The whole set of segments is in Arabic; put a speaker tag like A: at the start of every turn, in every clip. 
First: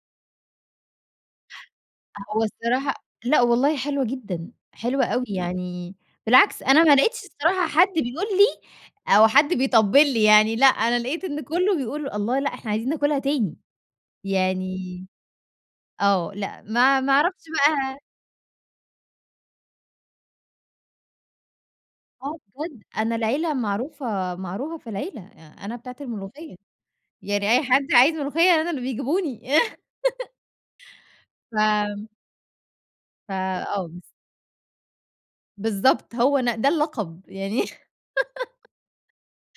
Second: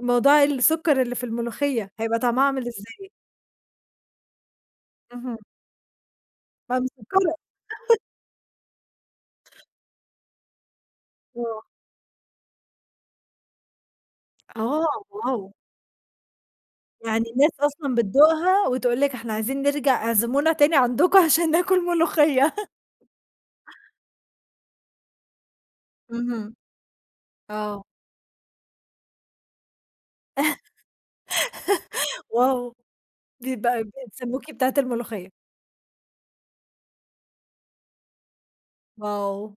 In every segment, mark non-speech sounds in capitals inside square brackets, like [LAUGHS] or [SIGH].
A: موضوع السكر اللي في الملوخية، هيبقى
B: أ هو
A: طعمها عامل
B: الصراحة
A: إزاي؟
B: لأ والله حلوة جدًا، حلوة أوي،
A: اهم.
B: يعني بالعكس أنا ما لقيتش
A: فمسكرة.
B: الصراحة حد
A: [CHUCKLES]
B: بيقول لي أو حد بيطبِّل لي يعني، لأ أنا لقيت إن
A: آه.
B: كلّه بيقول: "الله! لأ إحنا عايزين ناكلها تاني."
A: آه،
B: يعني
A: واو!
B: آه لأ ما ما
A: يعني
B: أعرَفش
A: الناس أصلًا
B: بقي
A: بتدوقها وتقول لِك إحنا عايزين نرجَع اعزمونا تاني عَندكم عشان ناكل
B: آه
A: ملوخية.
B: بجد، أنا العيلة معروفة معروفة في العيلة يع أنا بتاعة الملوخية.
A: اهم.
B: يعني أي
A: آه.
B: حد عايز ملوخية أنا اللي بيجيبوني. [CHUCKLES] ف
A: [CHUCKLES] واو!
B: ف
A: بيبقى
B: آه بس.
A: بيسمّوكِ بتاعة الملوخية.
B: بالضبط، هو أنا ده اللقب يعني [LAUGHS]
A: واو!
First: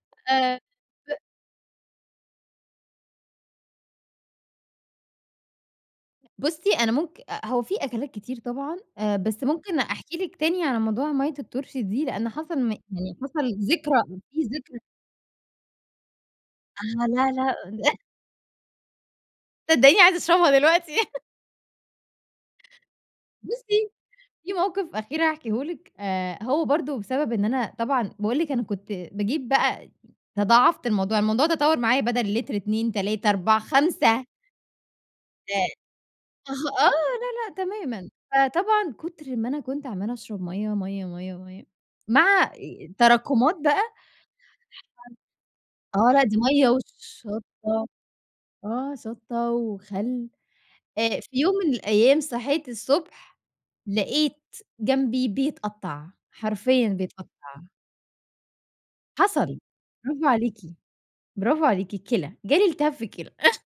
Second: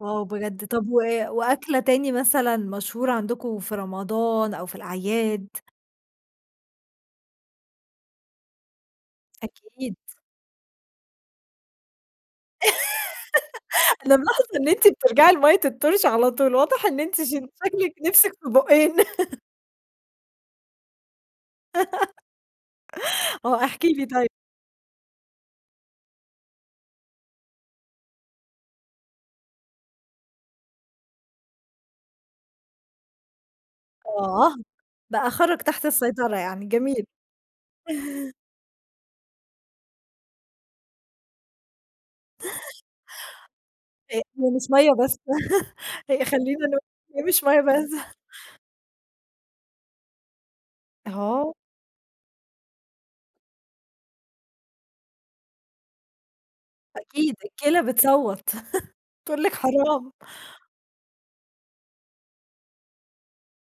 A: واو
B: آآ
A: بجد! طَب و
B: ب
A: وأكلة تاني مثلًا مشهورة عَندكم في رمضان أو في الأعياد؟
B: بُصّي أنا ممك أأ، هو في أكلات كتير طبعًا آآ بس ممكن
A: أكيد.
B: أحكي لِك تاني على موضوع ميّة الطرشي دي لأن حصَل م يعني حصَل
A: [LAUGHS]
B: ذكرى
A: أنا
B: وفي
A: ملاحظة إن
B: ذكر
A: أنتِ بترجَعي لمَيّة الطرشي على طول واضح إن
B: أها،
A: أنتِ ش
B: لا، لأ
A: شكلِك
B: [CHUCKLES]
A: نِفسِك في بوقّين
B: صدّقيني عايزة أشرَبها دلوقتي. [CHUCKLES]
A: [LAUGHS] آه احكي
B: بُصّي،
A: لي طيّب.
B: في مَوقِف أخير هاحكيه لِك آآ هو برضه بسبب إن أنا طبعًا باقول لِك أنا كنت باجيب بقى تضاعَفت الموضوع، الموضوع تطوّر معايا بدل لتر 2 3 4 5.
A: آه بقي
B: ده
A: خرَج تحت السيطرة
B: أها،
A: يعني
B: آه،
A: جميل.
B: لا، لأ تمامًا،
A: [CHUCKLES]
B: فطبعًا كُتر ما أنا كنت عمّالة أشرَب مَيّة، مَيّة، مَيّة، مَيّة مع إ إ تراكمات بقى.
A: أ هي مش مَيّة بس [CHUCKLES]
B: آه، لأ
A: هي
B: دي
A: خلّينا
B: مَيّة
A: نق إن هي مش ميّة
B: وشطّة،
A: بس.
B: آه شطّة وخل، آآ في يوم
A: أها.
B: من الأيام صحيت الصبح لقيت جنبي بيتقطّع، حرفيًا بيتقطّع.
A: أكيد، الكِلَى بتصوّت [CHUCKLES] بتقول
B: حصَل،
A: لِك حرام.
B: براڨو عليكِ براڨو عليكِ، الكِلَى جالي التهاب في الكِلَى. [CHUCKLES]